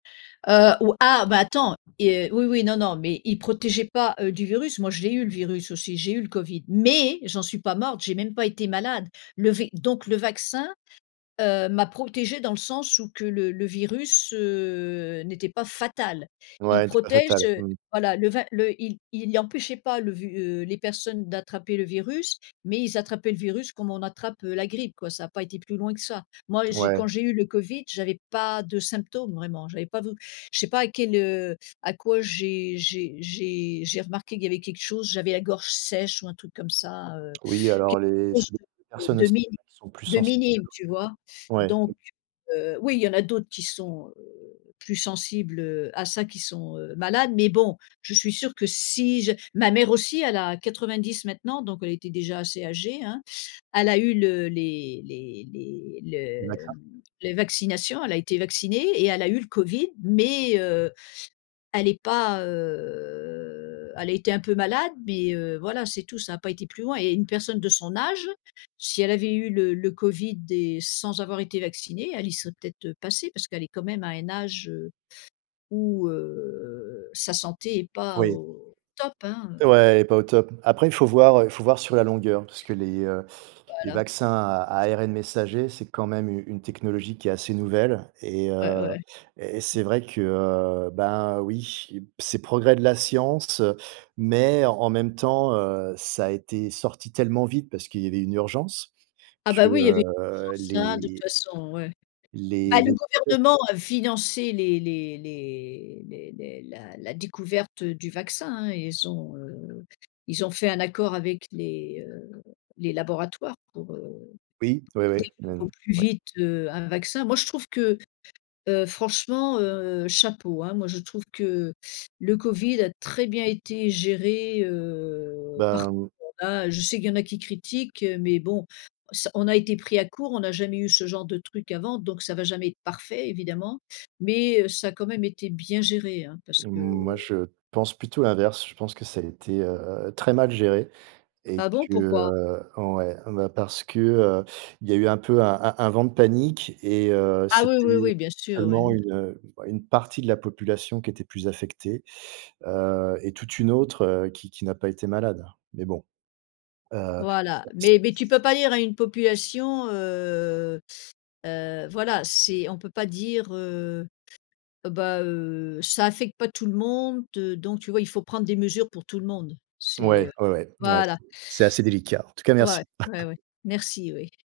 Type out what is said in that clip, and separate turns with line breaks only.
Heu, ou ah bah, attends! Et, heu, oui, oui, non, non, mais il protégeait pas, heu, du virus, moi je l'ai eu, le virus, aussi, j'ai eu le covid mais j'en suis pas morte, j'ai même pas été malade. Le v donc le vaccin, heu, m'a protégée dans le sens où que le le virus, heu, n'était pas fatal. Il
Ouais, était pas
protège,
fatal,
heu
mmh.
voilà, le va le il il y empêchait pas le ve heu, les personnes d'attraper le virus, mais ils attrapaient le virus comme on attrape, heu, la grippe, quoi. Ça a pas été plus loin que ça. Moi j'ai quand
Ouais.
j'ai eu le covid, j'avais pas de symptômes, vraiment, j'avais pas vou je sais pas à quel, heu à quoi j'ai j'ai j'ai j'ai remarqué qu'il y avait quelque chose, j'avais la gorge sèche ou un truc comme ça, heu,
Oui,
quelque
alors les ça
chose
dépend des
de
personnes
de
aussi,
mini
il y en a qui sont plus
de
sensibles que
minime, tu vois?
d'autres.
Donc,
Ouais.
heu, oui, il y en a d'autres qui sont, heu, plus sensibles, heu, à ça, qui sont, heu, malades, mais bon, je suis sûre que si je ma mère aussi, elle a 90 maintenant. Donc elle était déjà assez âgée, hein, elle a eu le les les les
Les
le,
médecins?
mmh les vaccinations, elle a été vaccinée et elle a eu le covid, mais, heu, elle est pas, heu, elle a été un peu malade, mais, heu, voilà, c'est tout, ça a pas été plus loin. Et une personne de son âge, si elle avait eu le le covid et sans avoir été vaccinée, elle y serait peut-être, heu, passée, parce qu'elle est quand même à un âge, heu, où, heu, sa santé est pas
Oui.
au top, hein, heu
Ouais, est pas au top. Après, il faut voir, heu, il faut voir sur la longueur. Parce que les, heu, les
Voilà.
vaccins à ARN messager, c'est quand même u une technologie qui est assez nouvelle. Et,
Ouais,
heu,
ouais.
et c'est vrai que, bah oui, c'est progrès de la science, heu, mais en même temps, heu, ça a été sorti tellement vite, parce qu'il y avait une urgence
Ah
que,
bah oui, il y avait
heu,
urgence, hein, de toute
les
façon, ouais.
Les
Bah le
les tests
gouvernement a financé les les les les les la la découverte, heu, du vaccin, hein, ils ont, heu, ils ont fait un accord avec les, heu, les laboratoires pour, heu,
Oui. Ouais, ouais. Mais
développer au
n
plus
ouais.
vite, heu, un vaccin. Moi je trouve que, heu, franchement, heu, chapeau, hein, moi je trouve que le covid a très bien été géré, heu, par
Ben mmh
[unintelligible] hein. Je sais qu'il y en a qui critiquent, heu, mais bon ça on a été pris à court, on a jamais eu ce genre de truc avant, donc ça va jamais être parfait évidemment, mais, heu, ça a quand même été bien géré, hein. Parce que heu
moi, je pense plutôt l'inverse. Je pense que ça a été, heu, très mal géré et
Ah bon?
que,
Pourquoi?
heu ouais, ben parce que, heu, il y a eu un peu un un un vent de panique et, heu,
Ah oui,
c'était
oui, oui, bien sûr, oui.
seulement une, heu, bah une partie de la population qui était plus affectée, heu, et toute une autre, heu, qui qui n'a pas été malade. Mais bon. Heu, c'est
Voilà,
c c
mais mais tu
c
peux pas dire à une population, heu, heu, voilà, c'est on peut pas dire, heu: «Bah, heu, ça affecte pas tout le monde, heu», donc tu vois, il faut prendre des mesures pour tout le monde. C'est,
Mouais,
heu.
ouais, ouais. Mouais,
Voilà!
c'est c'est assez délicat. En tout cas
Ouais,
merci!
ouais, ouais. Merci, oui.